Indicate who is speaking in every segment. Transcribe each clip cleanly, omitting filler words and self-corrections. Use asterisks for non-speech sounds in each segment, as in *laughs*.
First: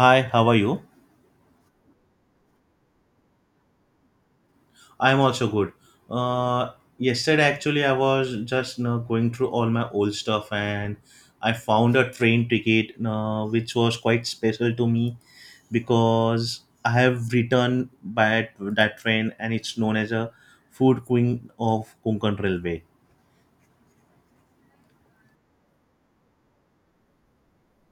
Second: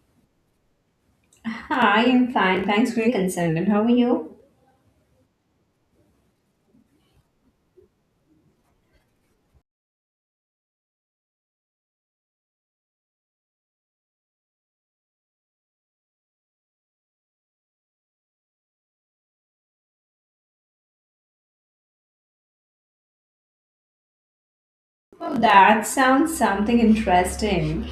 Speaker 1: Hi, how are you?
Speaker 2: Hi, I'm fine. Thanks for your concern. And how are you?
Speaker 1: I'm also good. Uh, Yesterday, actually, I was just going through all my old stuff, and I found a train ticket you which was quite special to me because I have returned by that train, and it's known as a food queen of Konkan Railway.
Speaker 2: Well, that sounds something interesting.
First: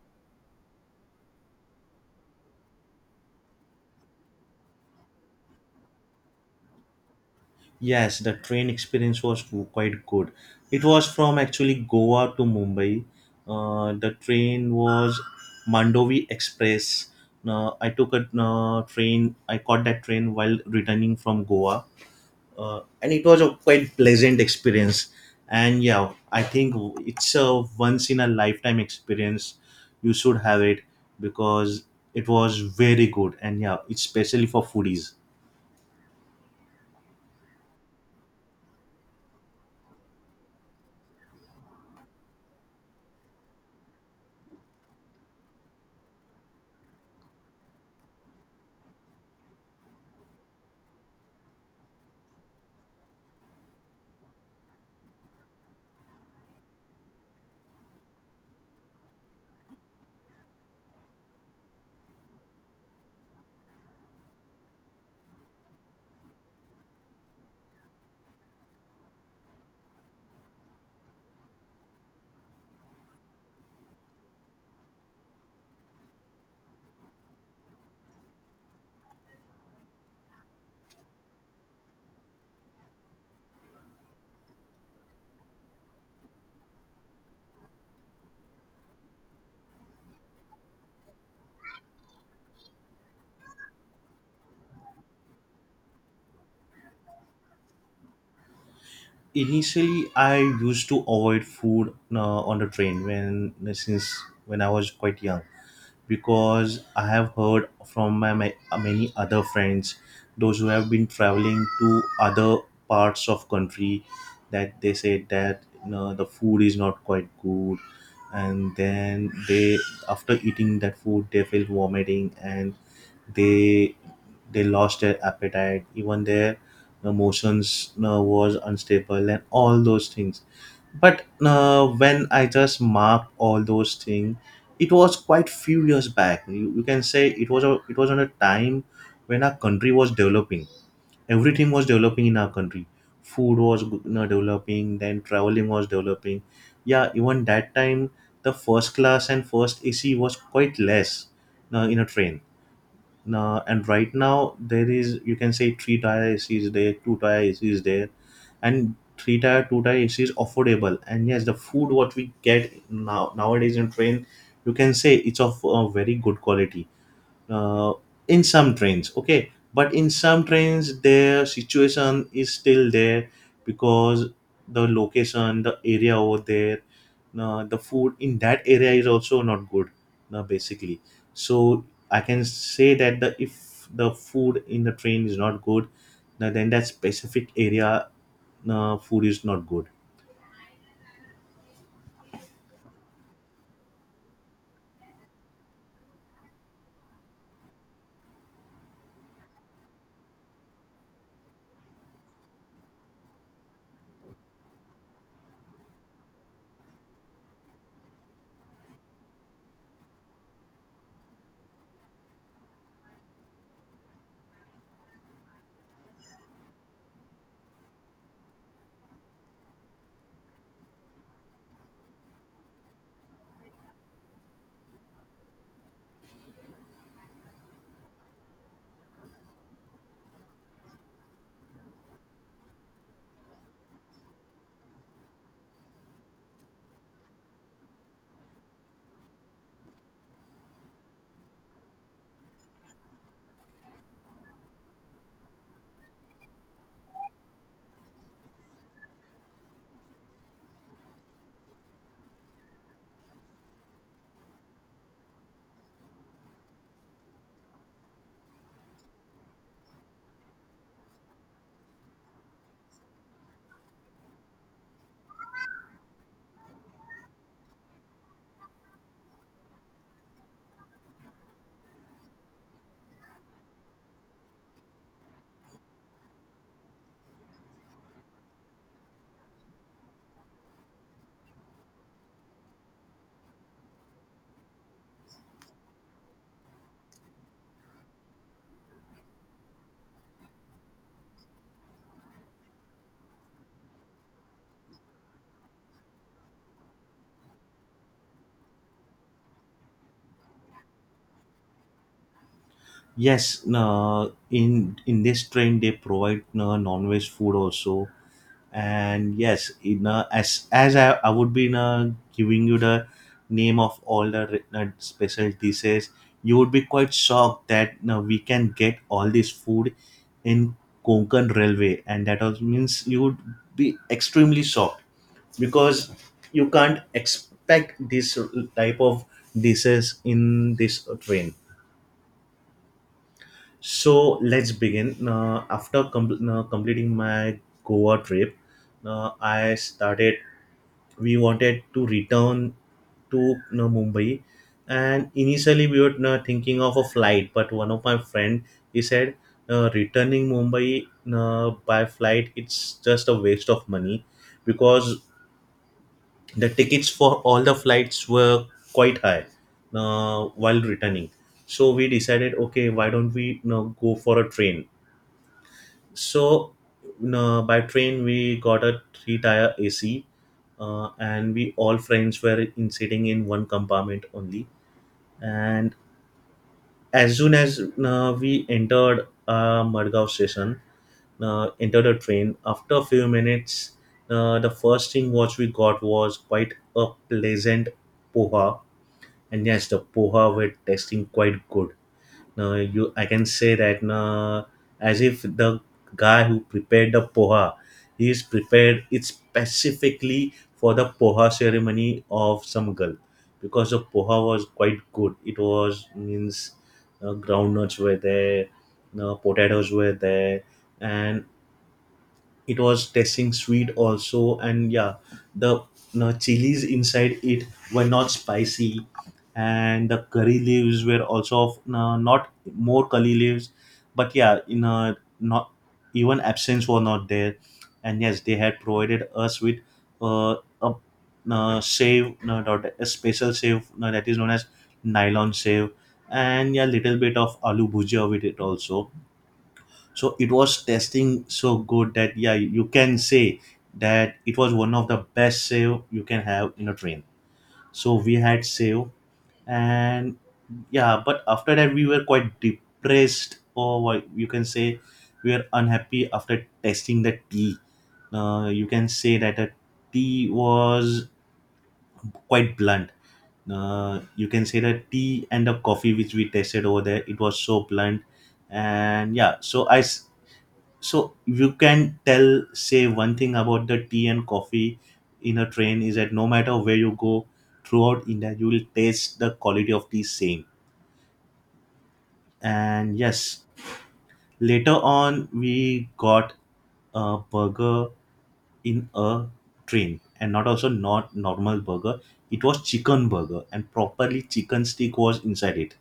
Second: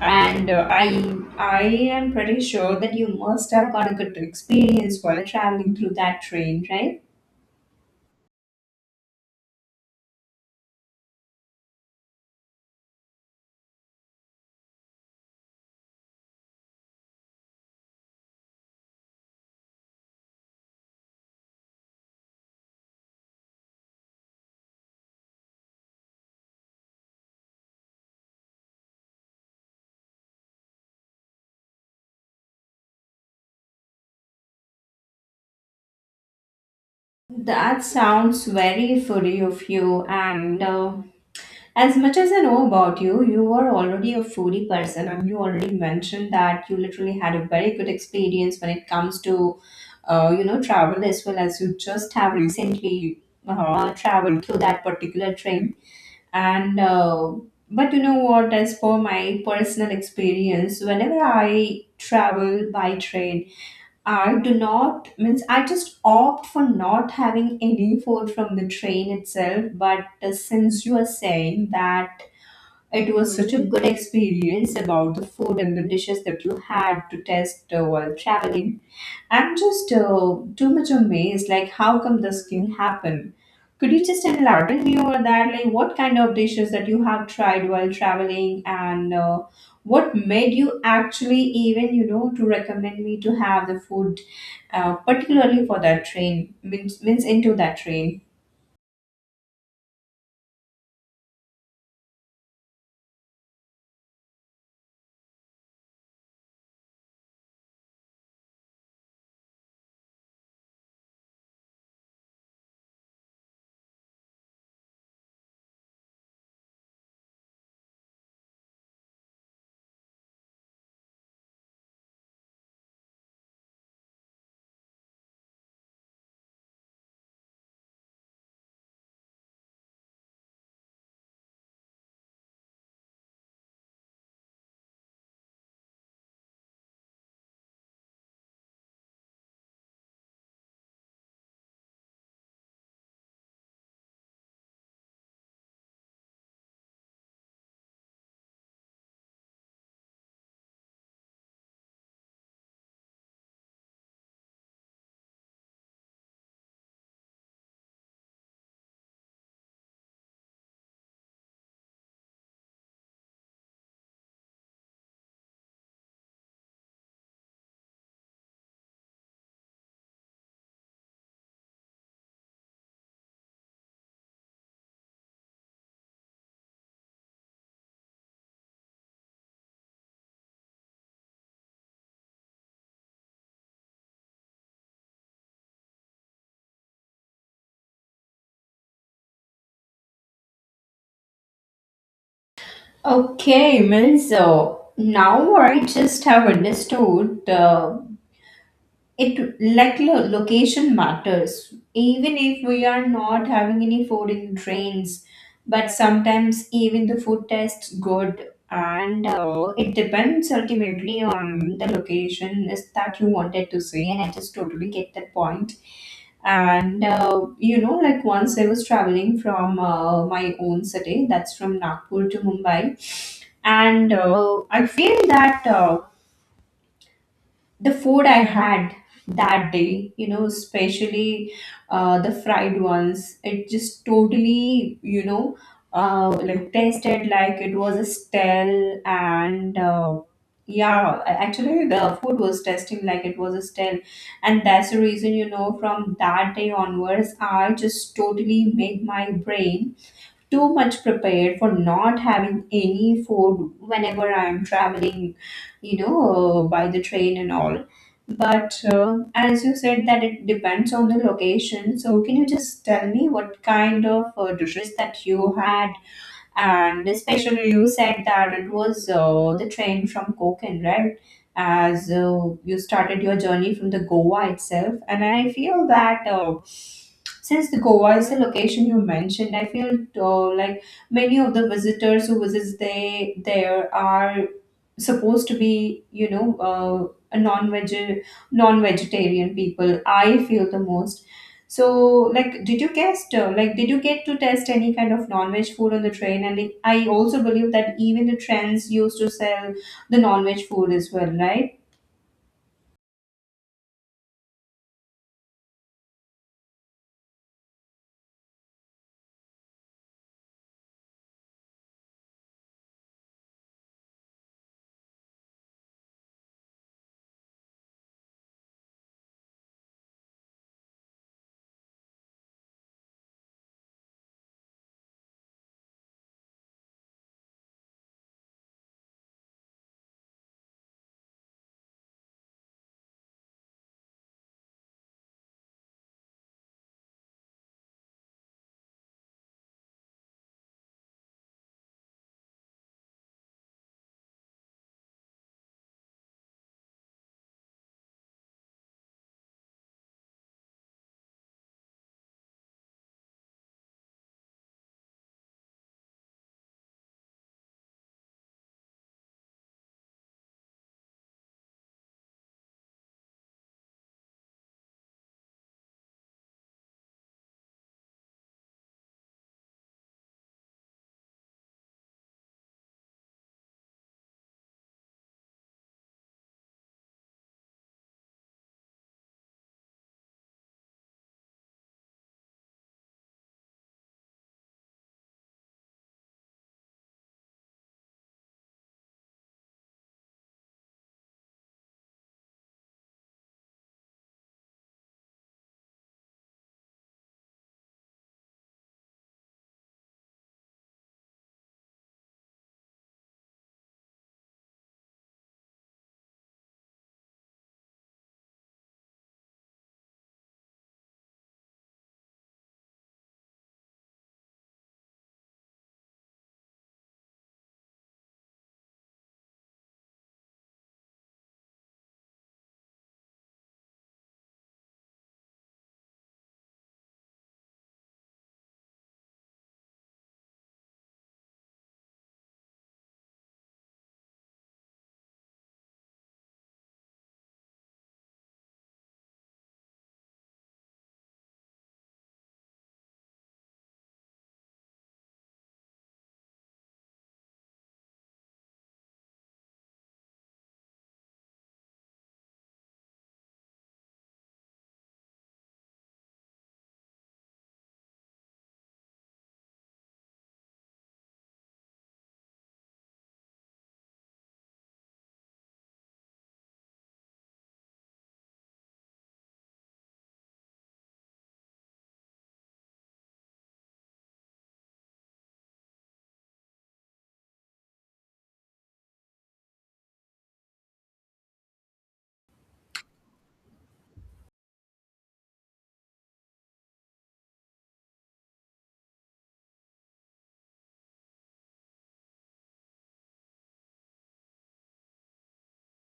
Speaker 2: And I am pretty sure that you must have got a good experience while traveling through that train, right?
Speaker 1: Yes, the train experience was quite good. It was from actually Goa to Mumbai. The train was Mandovi Express. I took a train. I caught that train while returning from Goa, and it was a quite pleasant experience. And yeah, I think it's a once in a lifetime experience. You should have it because it was very good. And yeah, it's especially for foodies.
Speaker 2: That sounds very foodie of you, and as much as I know about you, you were already a foodie person, and you already mentioned that you literally had a very good experience when it comes to, travel as well as you just have recently traveled through that particular train. And But you know what? As for my personal experience, whenever I travel by train, I do not means I just opt for not having any food from the train itself. But since you are saying that it was such a good experience about the food and the dishes that you had to test while traveling. I'm just too much amazed, like how come this can happen? Could you just elaborate me over that? Like what kind of dishes that you have tried while traveling and what made you actually even, you know, to recommend me to have the food, particularly for that train, means into that train?
Speaker 1: Initially, I used to avoid food on the train when I was quite young because I have heard from my many other friends, those who have been traveling to other parts of country, that they said that, the food is not quite good, and then they, after eating that food, they feel vomiting, and they lost their appetite, even their emotions was unstable and all those things. But when I just mark all those things, it was quite few years back. You can say it was a it was on a time when our country was developing, everything was developing in our country, food was, developing, then traveling was developing. Yeah, even that time, the first class and first ac was quite less in a train. Now, and right now, there is, you can say, three tire AC is there, two tire AC is there, and three tire, two tire AC is affordable. And yes, the food what we get now, nowadays, in train, you can say it's of a very good quality uh, in some trains. Okay, but in some trains, their situation is still there because the location, the area over there, the food in that area is also not good, basically. So I can say that the, if the food in the train is not good, then that specific area food is not good.
Speaker 2: Okay, Melzo. Now I just have understood it like location matters. Even if we are not having any food in trains, but sometimes even the food tastes good, and it depends ultimately on the location is that you wanted to see. And I just totally get that point. And you know, like once I was traveling from my own city, that's from Nagpur to Mumbai, and I feel that the food I had that day, you know, especially the fried ones, it just totally, you know, like tasted like it was a stale, and yeah, actually the food was tasting like it was a stale, and that's the reason, you know, from that day onwards I just totally made my brain too much prepared for not having any food whenever I am traveling, you know, by the train and all. But as you said, that it depends on the location. So, can you just tell me what kind of dishes that you had, and especially you said that it was the train from Konkan, right? As you started your journey from the Goa itself, and I feel that since the Goa is the location you mentioned, I feel like many of the visitors who visits, they there are supposed to be, you know, a non-veg non-vegetarian people, I feel the most. So like did you test, like did you get to test any kind of non-veg food on the train? And it, I also believe that even the trains used to sell the non-veg food as well, right?
Speaker 1: Yes, in this train they provide non-veg food also. And yes, as I would be giving you the name of all the special dishes, you would be quite shocked that, we can get all this food in Konkan Railway. And that also means you would be extremely shocked because you can't expect this type of dishes in this train. So let's begin. After completing my Goa trip, I started we wanted to return to, Mumbai, and initially we were, thinking of a flight. But one of my friend, he said, returning Mumbai by flight, it's just a waste of money because the tickets for all the flights were quite high while returning. So we decided, okay, why don't we, go for a train? So no, by train we got a three tire AC, and we all friends were in sitting in one compartment only. And as soon as we entered Madgaon station, entered a train. After a few minutes, the first thing what we got was quite a pleasant poha. And yes, the poha were tasting quite good, no, you, I can say that, no, as if the guy who prepared the poha, he is prepared it specifically for the poha ceremony of some girl, because the poha was quite good. It was means groundnuts were there, no, potatoes were there, and it was tasting sweet also. And yeah, the, chilies inside it were not spicy, and the curry leaves were also of, no, not more curry leaves, but yeah, not even absence were not there. And yes, they had provided us with uh, a save, no, not a special save, no, that is known as nylon save. And yeah, little bit of aloo bhujia with it also. So it was testing so good that, yeah, you can say that it was one of the best sale you can have in a train. So we had sale. And yeah, but after that we were quite depressed, or what you can say, we were unhappy after testing the tea. You can say that the tea was quite blunt. You can say that tea and the coffee which we tested over there, it was so blunt. And yeah, so you can say one thing about the tea and coffee in a train is that no matter where you go throughout India, you will taste the quality of tea same. And yes, later on we got a burger in a train, and not also not normal burger. It was chicken burger, and properly chicken stick was inside it.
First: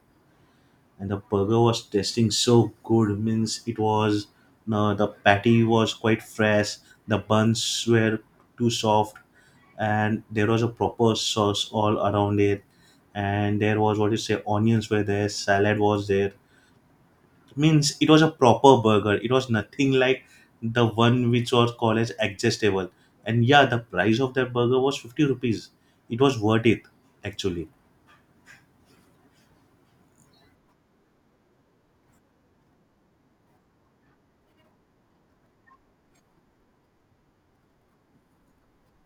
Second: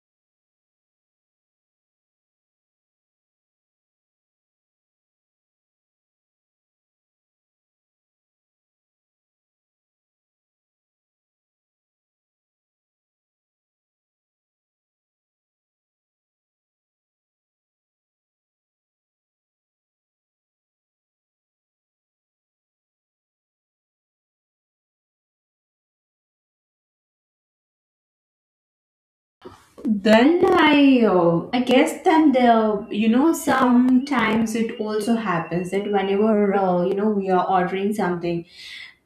Speaker 1: And the burger was tasting so good, means it was, no, the patty was quite fresh, the buns were too soft, and there was a proper sauce all around it. And there was, what you say, onions were there, salad was there, means it was a proper burger. It was nothing like the one which was called as digestible. And yeah, the price of that burger was 50 rupees. It was worth it, actually.
Speaker 2: Then I guess that the, you know, sometimes it also happens that whenever you know, we are ordering something,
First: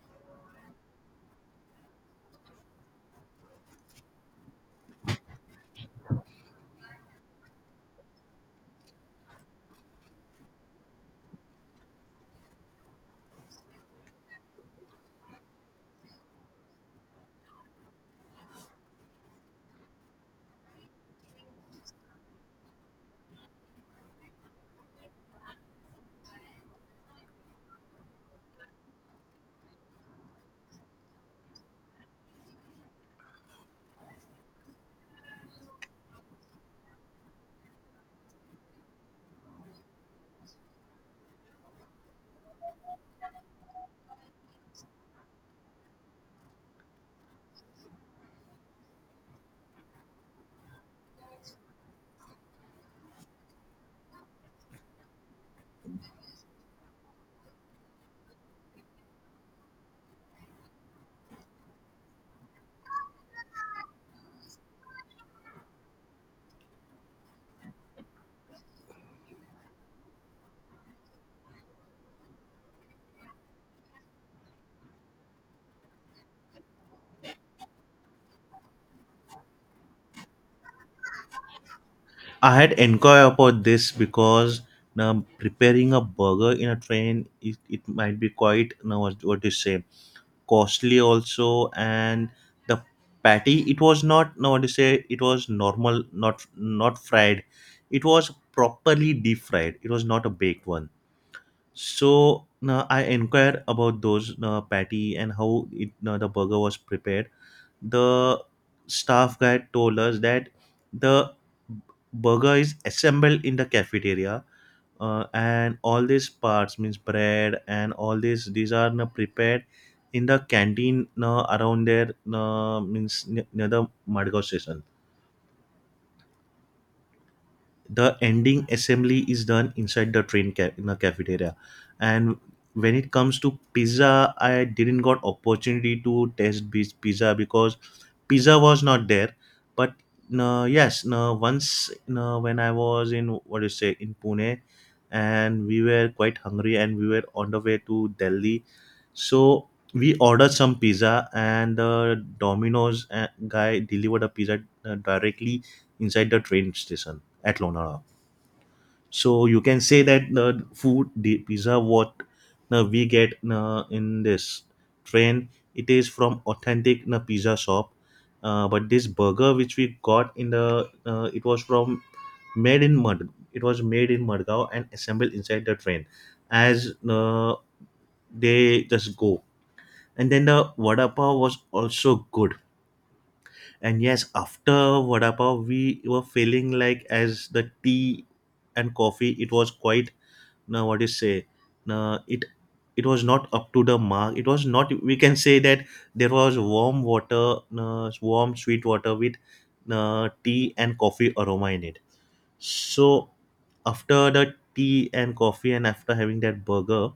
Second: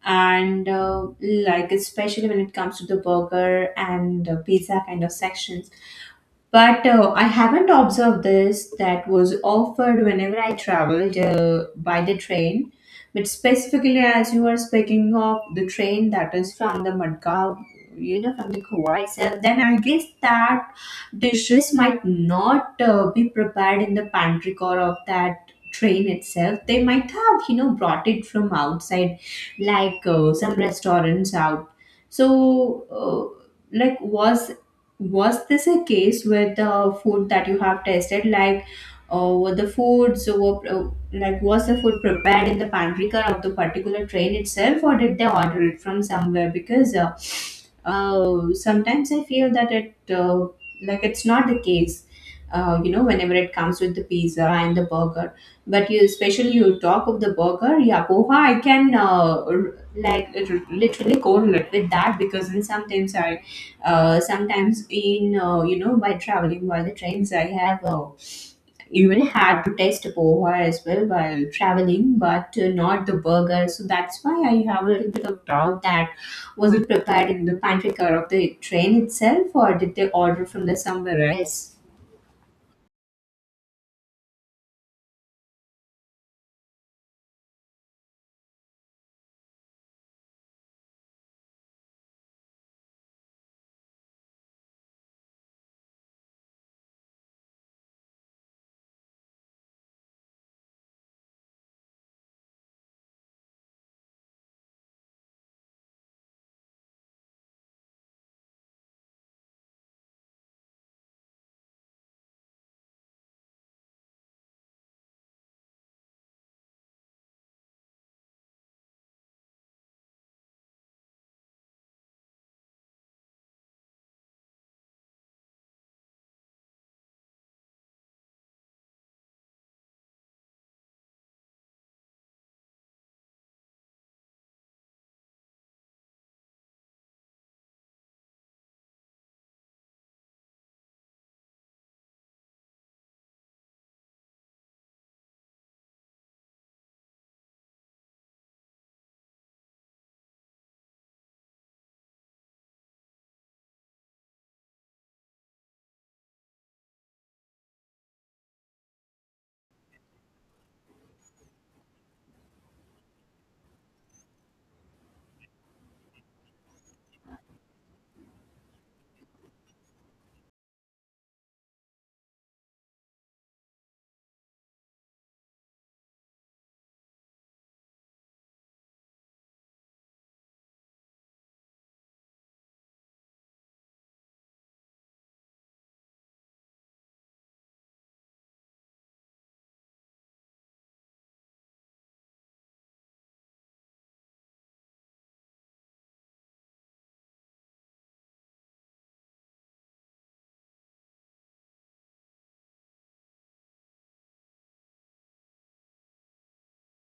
Speaker 2: and like especially when it comes to the burger and the pizza kind of sections. But I haven't observed this that was offered whenever I traveled by the train. But specifically, as you are speaking of the train that is from the Madgaon, you know, from the Goa itself, then I guess that dishes might not be prepared in the pantry car of that train itself. They might have, you know, brought it from outside, like some restaurants out. So, like, was this a case with the food that you have tested? Like were the foods were like was the food prepared in the pantry car of the particular train itself or did they order it from somewhere? Because sometimes I feel that it like it's not the case you know whenever it comes with the pizza and the burger. But you, especially you talk of the burger, yeah, poha I can, like it literally correlate with that because in sometimes I, sometimes in you know by traveling while the trains I have even had to taste poha as well while traveling, but not the burger. So that's why I have a little bit of doubt that was it prepared in the pantry car of the train itself or did they order from the somewhere else?
Speaker 1: I had inquired about this because, now, preparing a burger in a train, it might be quite, now, what do you say, costly also. And the patty, it was not, now, what do you say, it was normal, not fried, it was properly deep fried, it was not a baked one. So now I inquired about those, now, patty, and how it, now, the burger was prepared. The staff guy told us that the burger is assembled in the cafeteria, and all these parts, means bread and all this, these are now prepared in the canteen, now, around there, means near the Madgaon station. The ending assembly is done inside the train in the cafeteria. And when it comes to pizza, I didn't got opportunity to taste this pizza because pizza was not there. But yes, once, when I was in, what do you say, in Pune, and we were quite hungry, and we were on the way to Delhi, so we ordered some pizza. And the Domino's guy delivered a pizza directly inside the train station at Lonavala. So you can say that the food, the pizza, what we get in this train, it is from authentic pizza shop. But this burger which we got in it was from made in Mud. It was made in Madgaon and assembled inside the train, as they just go. And then the vada pav was also good. And yes, after vada pav, we were feeling like, as the tea and coffee, it was quite, now, what do you say, now, it was not up to the mark. It was not, we can say that there was warm water, warm sweet water, with tea and coffee aroma in it. So after the tea and coffee, and after having that burger,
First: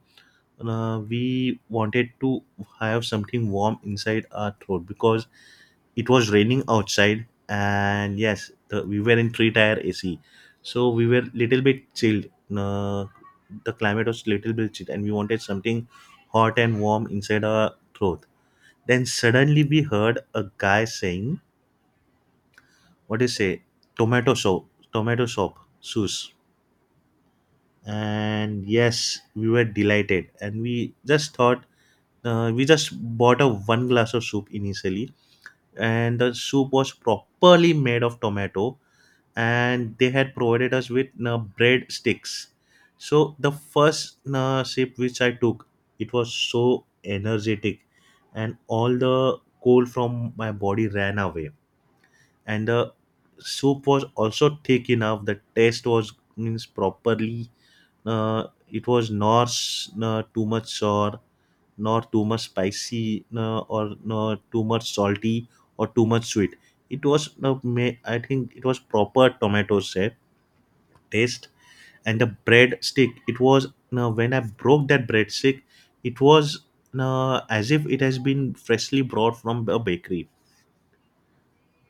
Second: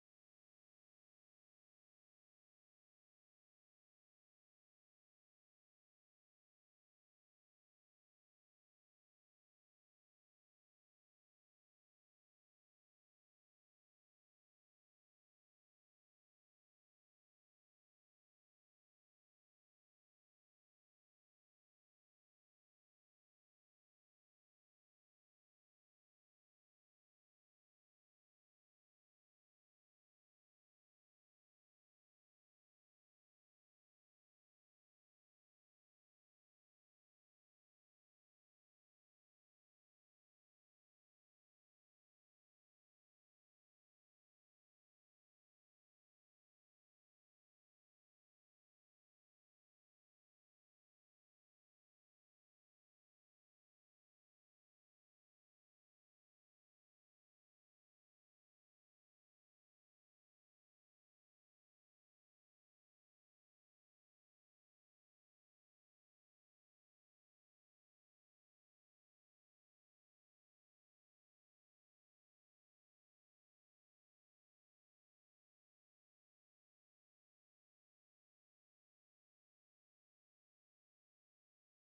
Speaker 1: we wanted to have something warm inside our throat because it was raining outside. And yes, we were in three tire ac, so we were little bit chilled. uh, the climate was little bit chilled, and we wanted something hot and warm inside our throat. Then suddenly we heard a guy saying, what do you say, tomato soup, tomato soup, sauce. And yes, we were delighted, and we just thought, we just bought a one glass of soup initially. And the soup was properly made of tomato, and they had provided us with bread sticks. So the first sip which I took, it was so energetic, and all the cold from my body ran away. And the soup was also thick enough. The taste was, means, properly. Uh, it was not too much sour, nor too much spicy, or nor too much salty, or too much sweet. It was, I think, it was proper tomato taste. And the bread stick, it was now when I broke that bread stick, it was now as if it has been freshly brought from a bakery.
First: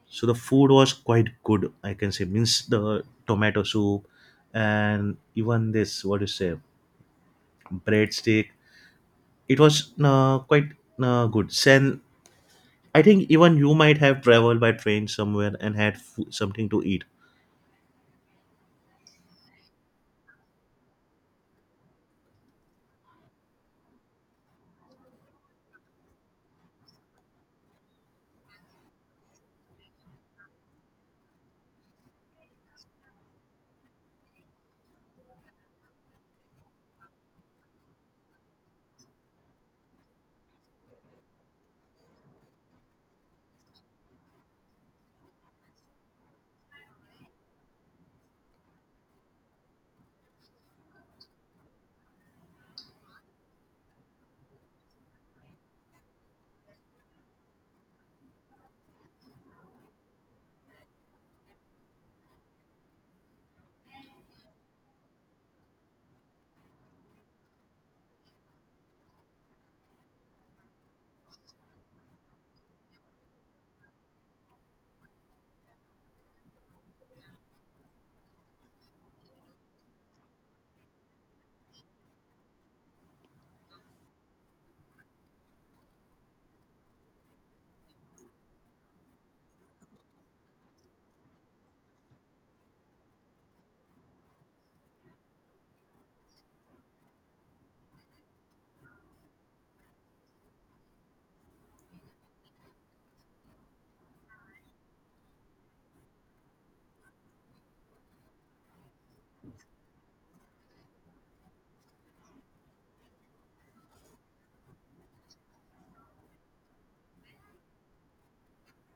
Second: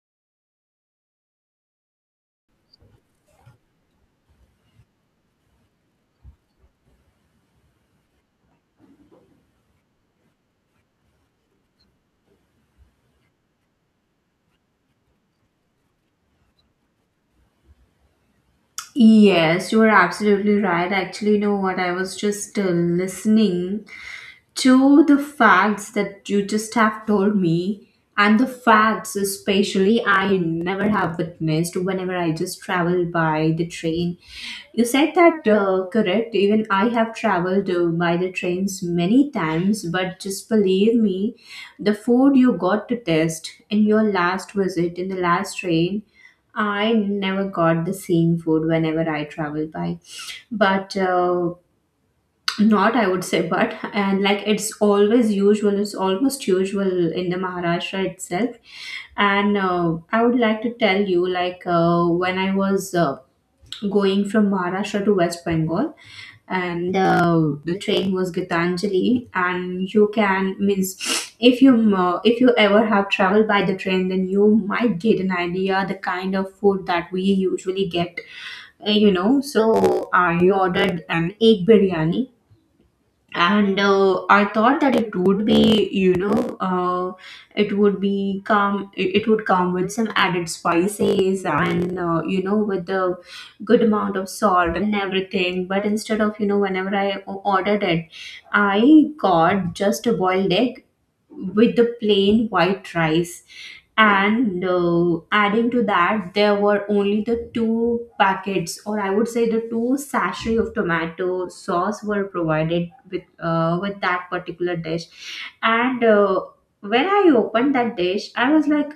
Speaker 1: So the food was quite good, I can say, means the tomato soup, and even this, what you say, breadstick, it was quite good. And I think even you might have traveled by train somewhere and had food, something to eat.
Speaker 2: Yes, you are absolutely right. Actually, you know what? I was just listening to the facts that you just have told me, and the facts especially I never have witnessed whenever I just travel by the train. You said that correct, even I have traveled by the trains many times, but just believe me, the food you got to taste in your last visit in the last train, I never got the same food whenever I travel by. But not, I would say, but and like it's always usual, it's almost usual in the Maharashtra itself. And I would like to tell you, like when I was going from Maharashtra to West Bengal, and the train was Gitanjali, and you can means if you ever have traveled by the train, then you might get an idea the kind of food that we usually get, you know. So I ordered an egg biryani, and I thought that it would be, you know, it would be come it would come with some added spices, and you know, with the good amount of salt and everything. But instead of, you know, whenever ordered it, I got just a boiled egg with the plain white rice. And adding to that, there were only the two packets, or I would say the two sachet of tomato sauce were provided with that particular dish. And when I opened that dish, I was like,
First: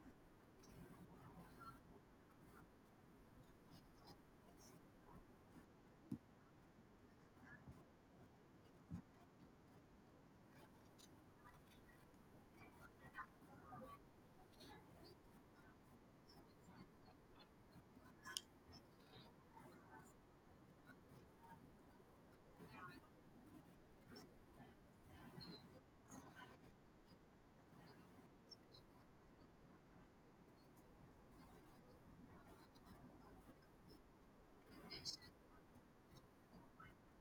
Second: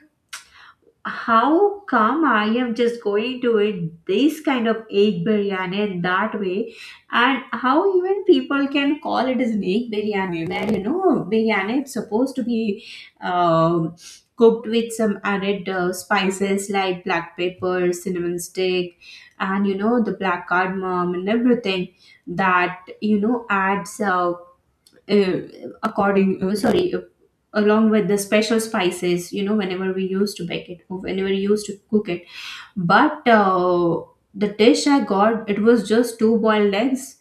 Speaker 2: how come I am just going to eat this kind of egg biryani in that way, and how even people can call it as an egg biryani, when you know biryani, it's supposed to be um cooked with some added spices like black pepper, cinnamon stick, and you know the black cardamom and everything, that you know adds uh, according sorry, along with the special spices, you know, whenever we used to bake it or whenever we used to cook it. But the dish I got, it was just two boiled eggs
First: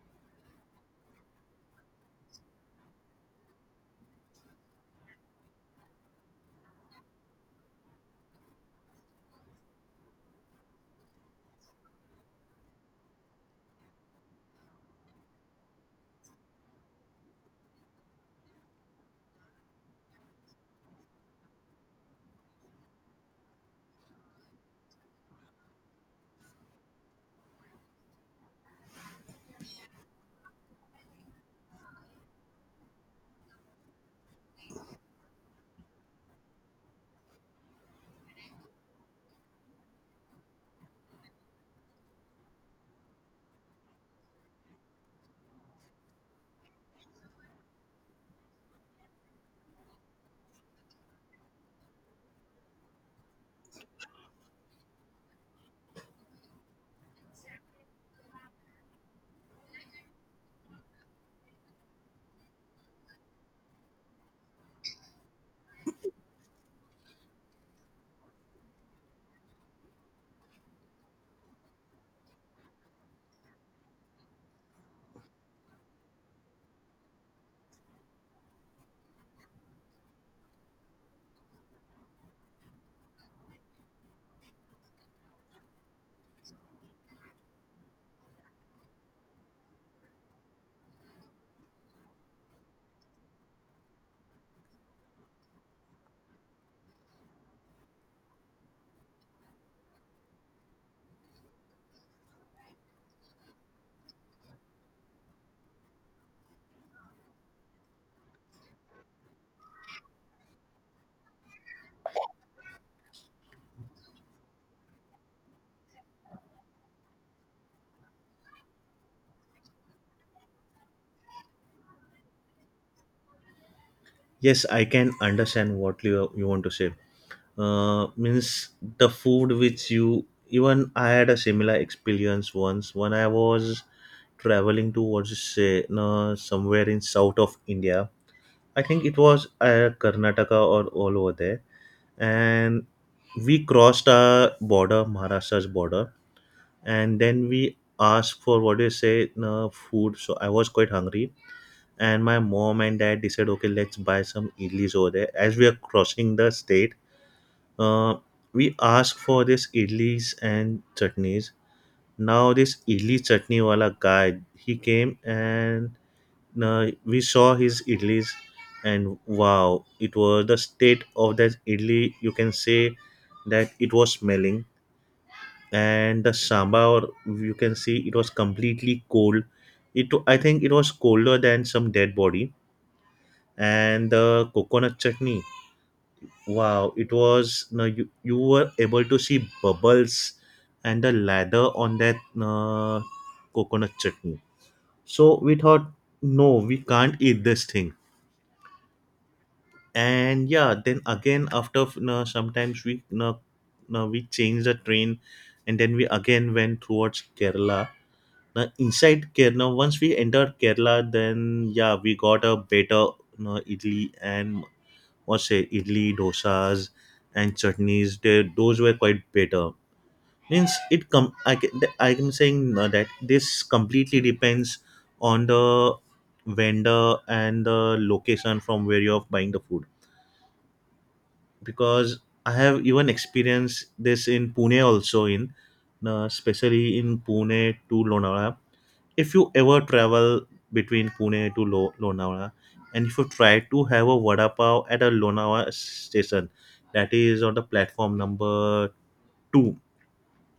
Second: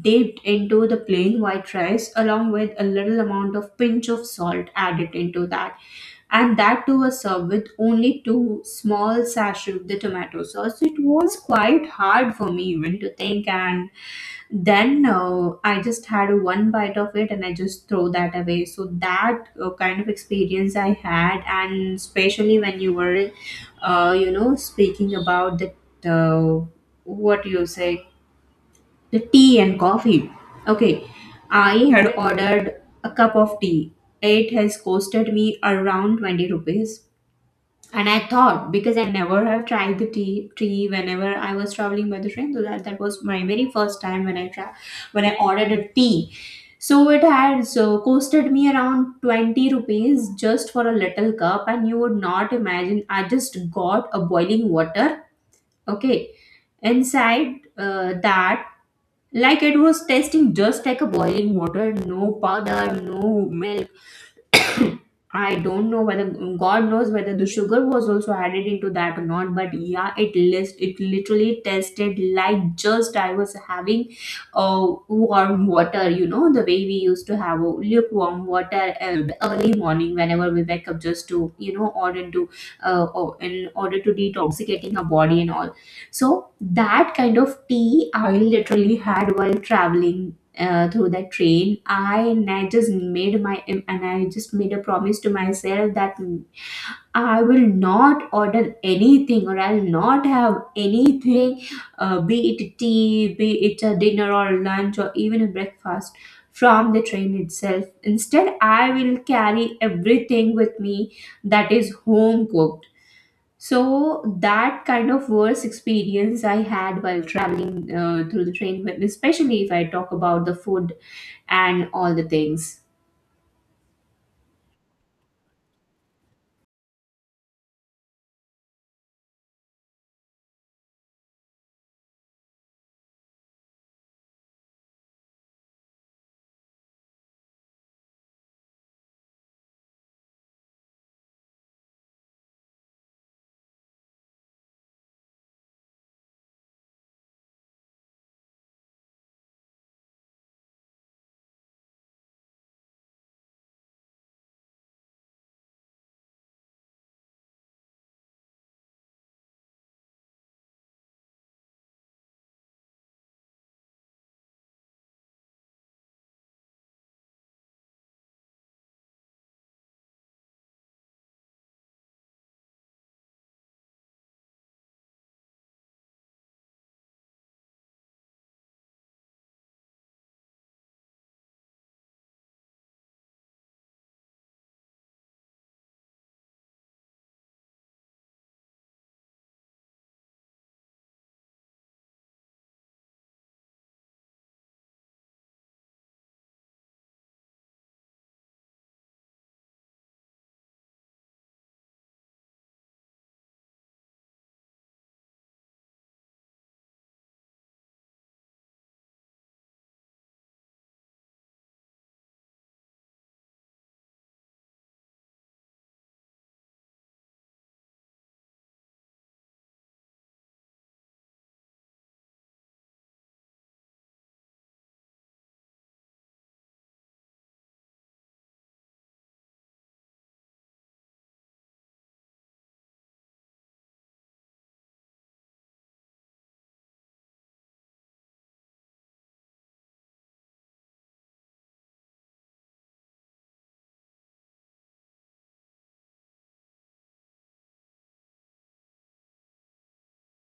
Speaker 2: dipped into the plain white rice along with a little amount of pinch of salt added into that. And that too was served with only two small sachets of the tomato sauce. It was quite hard for me even to think, and then I just had one bite of it and I just throw that away. So that kind of experience I had, and especially when you were you know, speaking about the uh, what do you say, the tea and coffee. Okay, I had ordered a cup of tea. It has costed me around 20 rupees. And I thought, because I never have tried the tea tea whenever I was traveling by the train, so that that was my very first time when when I ordered a tea. So it had so costed me around 20 rupees just for a little cup, and you would not imagine. I just got a boiling water. Okay, inside that, like it was tasting just like a boiling water, no powder, no milk. I don't know whether, God knows whether the sugar was also added into that or not, but yeah, it list it literally tasted like just I was having warm water. You know the way we used to have lukewarm water early morning whenever we wake up, just to you know order to or in order to detoxicating our body and all. So that kind of tea I literally had while traveling through the train. I, and I just made my, and I just made a promise to myself that I will not order anything, or I'll not have anything, be it tea, be it a dinner or lunch or even a breakfast from the train itself. Instead I will carry everything with me that is home cooked. So that kind of worst experience I had while traveling through the train, especially if I talk about the food and all the things.
Speaker 1: Yes, I can understand what you want to say. Means the food which you, even I had a similar experience once when I was traveling to, what to say, no, somewhere in south of India. I think it was Karnataka or all over there. And we crossed our border, Maharashtra's border, and then we asked for, what do you say, no, food. So I was quite hungry, and my mom and dad decided, okay, let's buy some idlis over there as we are crossing the state. uh, we ask for this idlis and chutneys. Now this idli chutney wala guy, he came and we saw his idlis, and wow, it was the state of that idli. You can say that it was smelling, and the sambar, you can see, it was completely cold. It, I think it was colder than some dead body, and the coconut chutney, wow, it was, no, you were able to see bubbles and the lather on that coconut chutney. So we thought, no, we can't eat this thing. And yeah, then again after, no, sometimes we, no, we changed the train, and then we again went towards Kerala. Now inside Kerala, once we entered Kerala, then yeah, we got a better, no, idli and, or say, idli, dosas, and chutneys. They, those were quite better. Means I can, I'm saying that this completely depends on the vendor and the location from where you're buying the food, because I have even experienced this in Pune also, in especially in Pune to Lonavala. If you ever travel between Pune to Lonavala, and if you try to have a vada pav at a Lonavala station, that is on the platform number two,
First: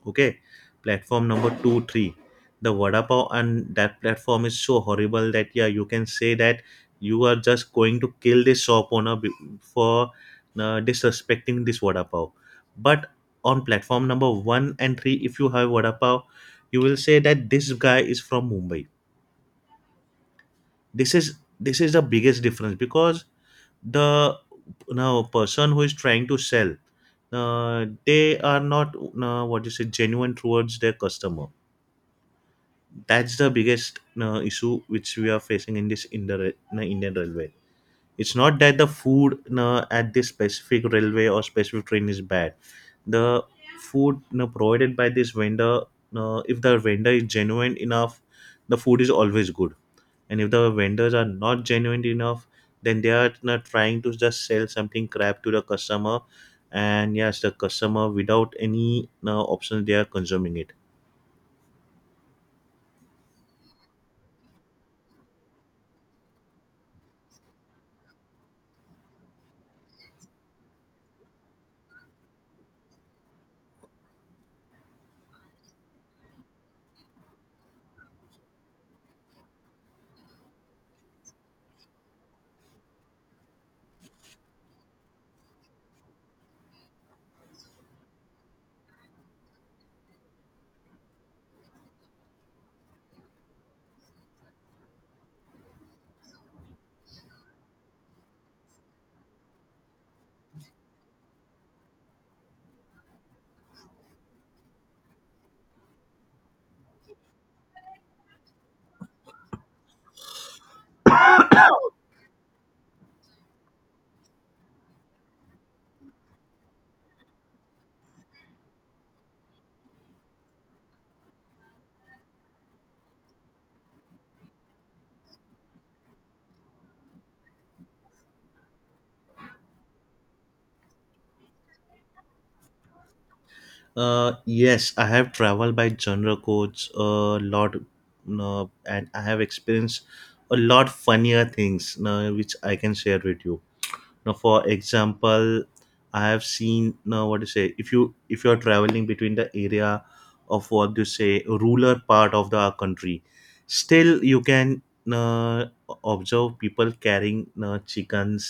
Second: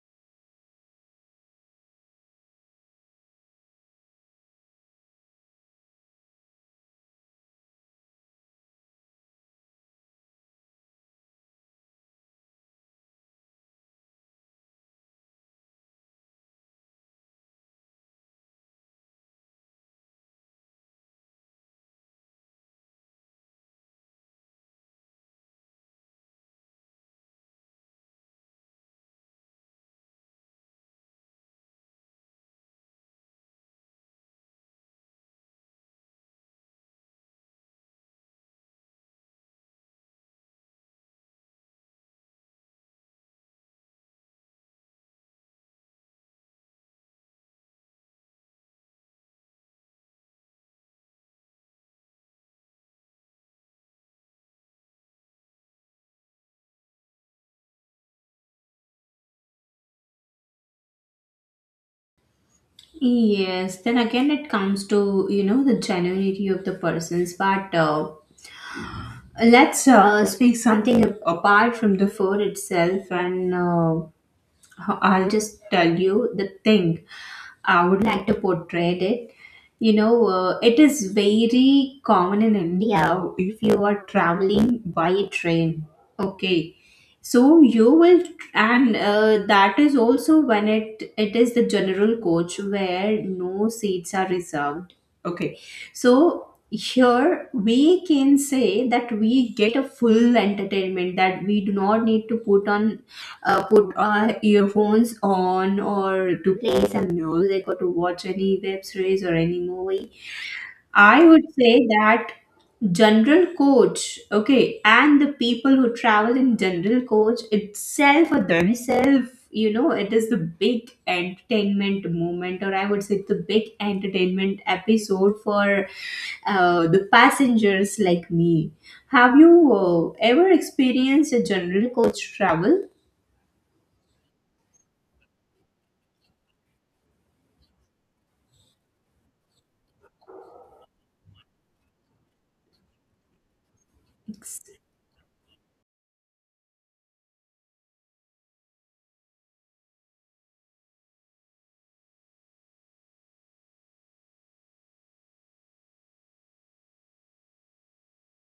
Speaker 1: okay, platform number two three, the vada pav and that platform is so horrible that yeah, you can say that you are just going to kill this shop owner for disrespecting this vada pav. But on platform number one and three, if you have vada pav, you will say that this guy is from Mumbai. This is, this is the biggest difference, because the, now, person who is trying to sell, they are not what you say, genuine towards their customer. That's the biggest issue which we are facing in this, in the in the Indian railway. It's not that the food at this specific railway or specific train is bad. The food provided by this vendor, if the vendor is genuine enough, the food is always good. And if the vendors are not genuine enough, then they are not trying to just sell something crap to the customer, and yes, the customer, without any option, they are consuming it.
Speaker 2: Yes, then again it comes to you know the genuinity of the persons, but let's speak something apart from the food itself, and I'll just tell you the thing I would like to portray it. You know, it is very common in India if you are traveling by train. Okay, so you will, and that is also when it is the general coach where no seats are reserved. Okay, so here we can say that we get a full entertainment that we do not need to put our earphones on or to play some music or to watch any web series or any movie. I would say that general coach, okay, and the people who travel in general coach itself or themselves, you know, it is the big entertainment moment, or I would say the big entertainment episode for the passengers like me. Have you ever experienced a general coach travel?
Speaker 1: Yes, I have traveled by genre codes a lot. And I have experienced a lot funnier things which I can share with you. Now, for example, I have seen, now what to say, if you are traveling between the area of, what you say, rural part of the country, still you can uh, observe people carrying chickens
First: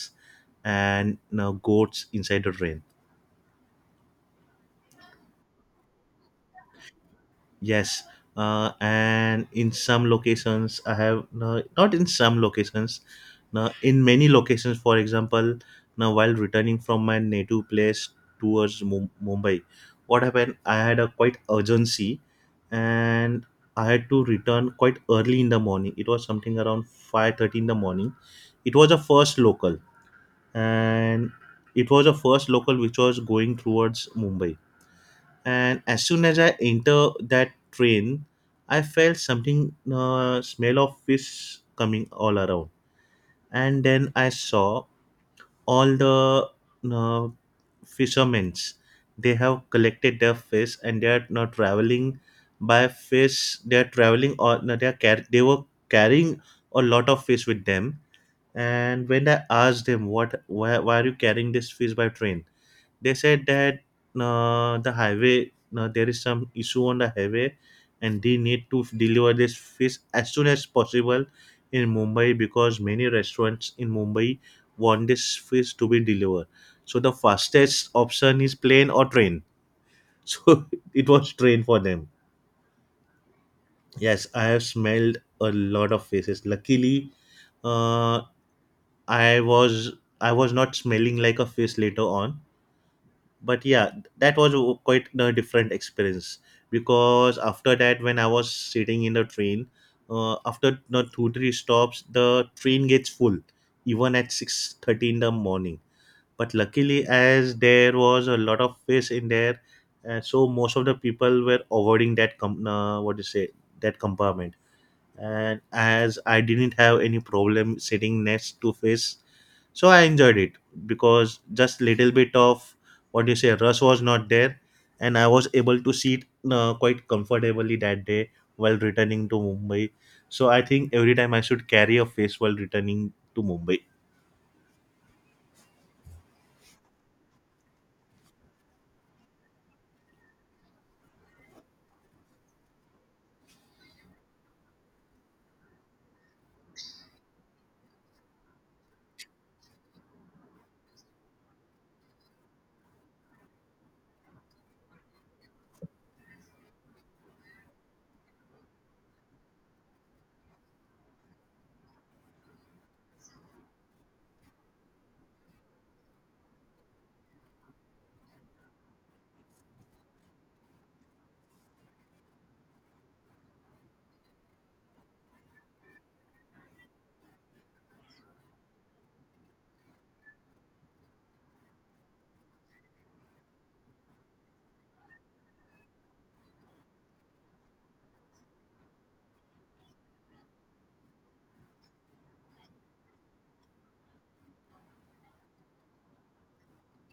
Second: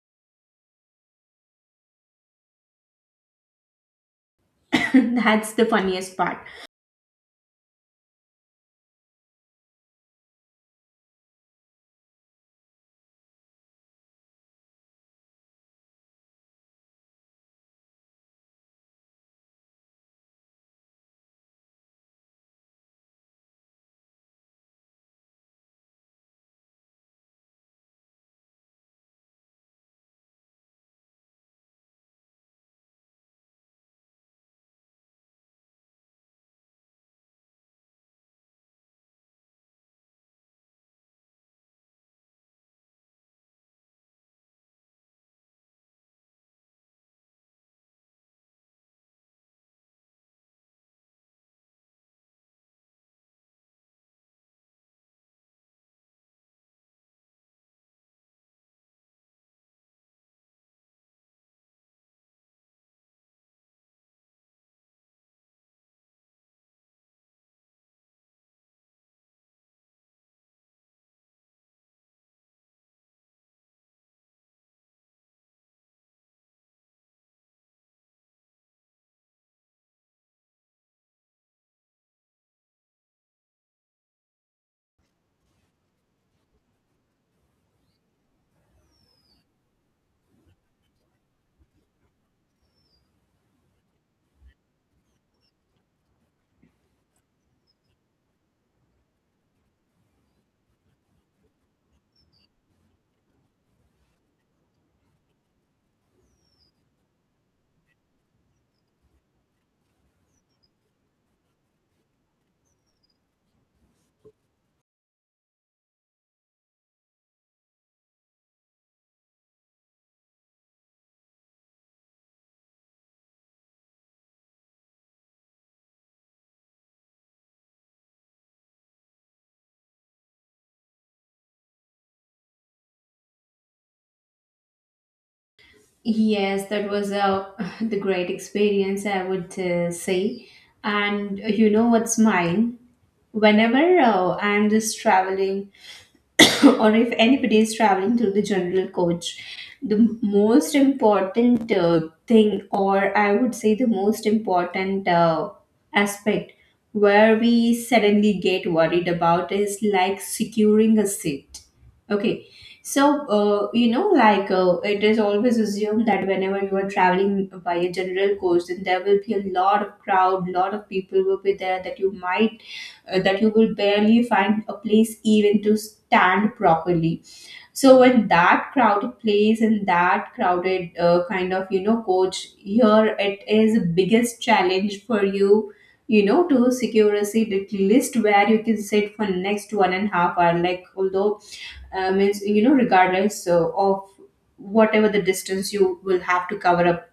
Speaker 1: and goats inside the train.
Speaker 2: *coughs* That's the funniest part.
Speaker 1: Yes, and in some locations, I have, no, not in some locations, no, in many locations. For example, now while returning from my native place towards Mumbai, what happened? I had a quite urgency, and I had to return quite early in the morning. It was something around 5:30 in the morning. It was a first local, and it was a first local which was going towards Mumbai. And as soon as I enter that train, I felt something, smell of fish coming all around, and then I saw all the uh, fishermen. They have collected their fish and they are now traveling by fish. They are traveling, or no, they are they were carrying a lot of fish with them. And when I asked them, "What? Why are you carrying this fish by train?" they said that the highway, there is some issue on the highway, and they need to deliver this fish as soon as possible in Mumbai, because many restaurants in Mumbai want this fish to be delivered. So the fastest option is plane or train. *laughs* So it was train for them. Yes, I have smelled a lot of faces. Luckily, uh, i was I was not smelling like a face later on. But yeah, that was quite a different experience, because after that when I was sitting in the train, after the two three stops, the train gets full, even at 6:30 in the morning. But luckily, as there was a lot of space in there, so most of the people were avoiding that what do you say, that compartment. And as I didn't have any problem sitting next to fish, so I enjoyed it, because just little bit of, what do you say, rush was not there, and I was able to sit quite comfortably that day while returning to Mumbai. So I think every time I should carry a fish while returning to Mumbai.
Speaker 2: Yes, that was a *laughs* the great experience, I would say. And you know what's mine? Whenever I'm just traveling *coughs* or if anybody is traveling through the general coach, the most important thing, or I would say the most important aspect where we suddenly get worried about is like securing a seat. Okay. So, you know, like it is always assumed that whenever you are traveling by a general coach, then there will be a lot of crowd, lot of people will be there that you might that you will barely find a place even to stand properly. So when that crowded place and that crowded kind of, you know, coach here, it is the biggest challenge for you. You know, to secure a seat at least where you can sit for next 1.5 hours. Like, although means, you know, regardless of whatever the distance you will have to cover up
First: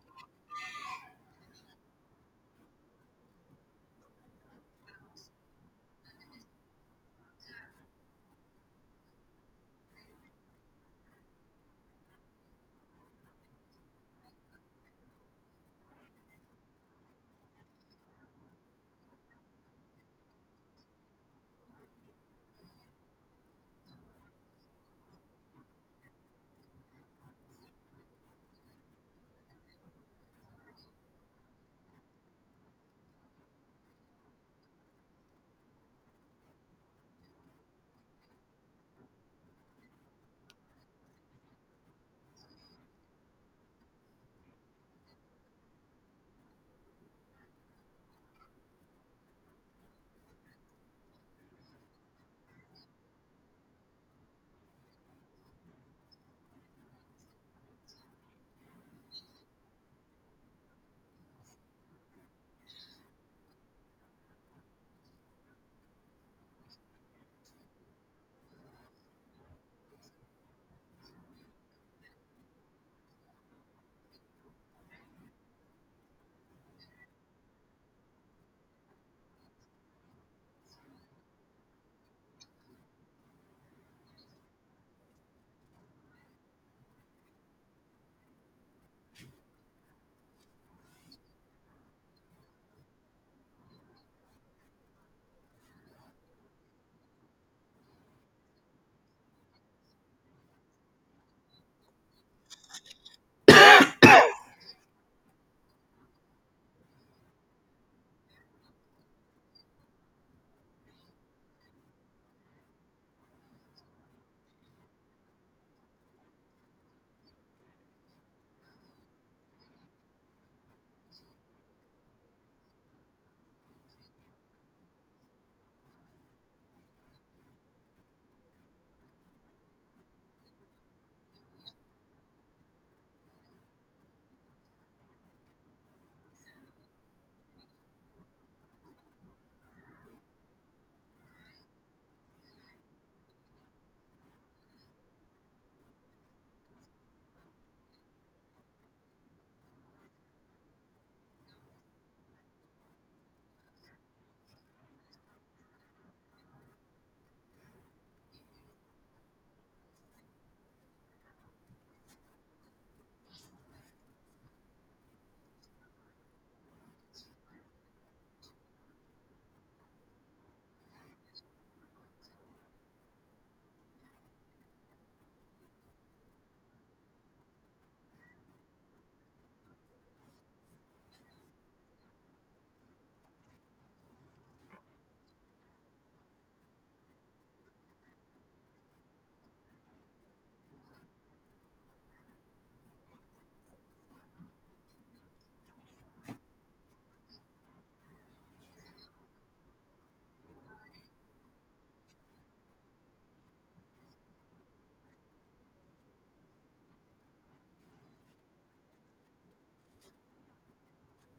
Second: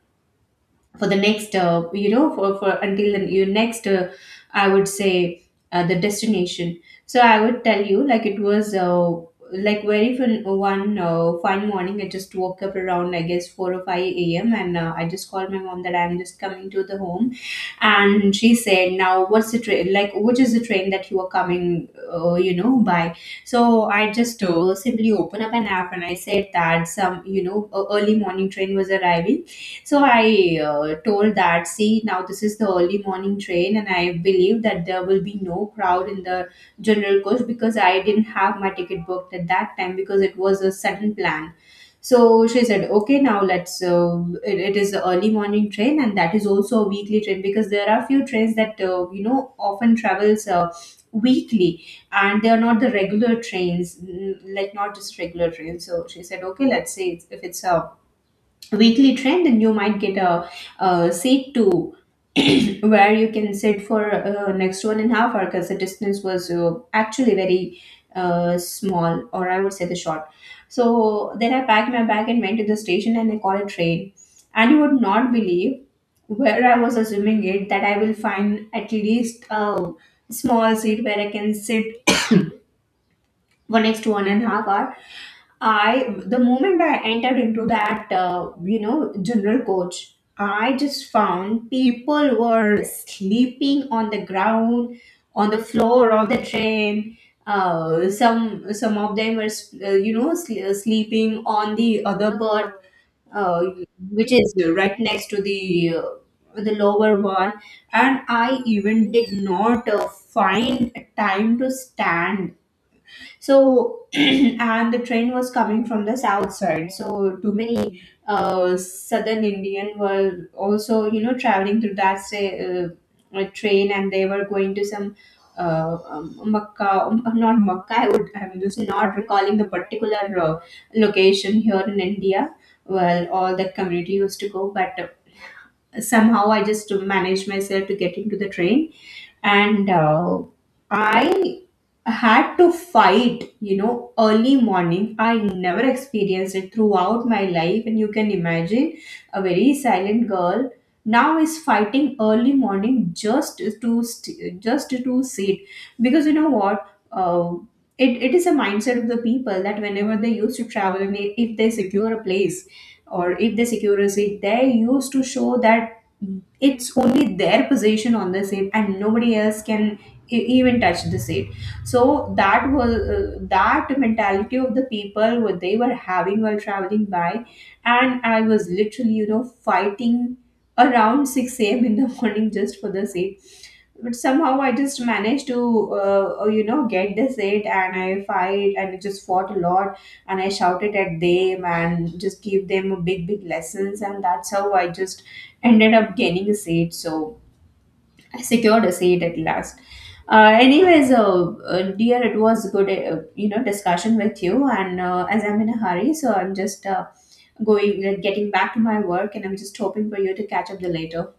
Speaker 2: for the next you know, for until the, your next I would say the destination. So I would tell you, like, it was like very fin- one fine morning I just woke up around, I guess, 4 or 5 a.m, and I just called my mom that I'm just coming to the home. And she said, now what's the train, like, which is the train that you are coming you know, by? So I just simply open up an app and I said that, some, you know, a early morning train was arriving. So I told that, see, now this is the early morning train, and I believe that there will be no crowd in the general coach because I didn't have my ticket booked at that time because it was a sudden plan. So she said, okay, now let's, it is the early morning train, and that is also a weekly train because there are few trains that, you know, often travels. Weekly, and they are not the regular trains, like not just regular trains. So she said, okay, let's see if it's a weekly trend and you might get a, seat to *clears throat* where you can sit for next 1.5 hours because the distance was actually very small, or I would say the short. So then I packed my bag and went to the station and I caught a train, and you would not believe, where I was assuming it that I will find at least a small seat where I can sit for next 1.5 hours. I the moment I entered into that you know, general coach, I just found people were sleeping on the ground, on the floor of the train. Some of them were you know, sleeping on the other berth, uh, which is right next to the lower one, and I even did not find a time to stand. So, *clears throat* and the train was coming from the south side. So, too many southern Indian were also, you know, traveling through that, say, train, and they were going to some Makkah, not Makkah, I would, I'm just not recalling the particular location here in India. Well, all that community used to go, but somehow I just managed myself to get into the train, and I had to fight. You know, early morning. I never experienced it throughout my life, and you can imagine a very silent girl now is fighting early morning just to just to sit, because you know what. Uh, it is a mindset of the people that whenever they used to travel and if they secure a place or if they secure a seat, they used to show that it's only their position on the seat and nobody else can even touch the seat. So that was that mentality of the people what they were having while traveling by. And I was literally, you know, fighting around 6 a.m in the *laughs* morning just for the seat. But somehow I just managed to, you know, get this it, and I fight and I just fought a lot, and I shouted at them and just gave them a big, big lessons, and that's how I just ended up gaining a seat. So I secured a seat at last. Anyways, dear, it was a good, you know, discussion with you, and as I'm in a hurry, so I'm just going, getting back to my work, and I'm just hoping for you to catch up the later.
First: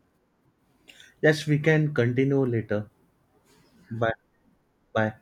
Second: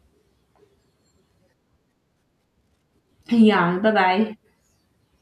Speaker 1: Yes, we can continue later.
Speaker 2: Yeah, bye
Speaker 1: Bye
Speaker 2: bye.
Speaker 1: bye.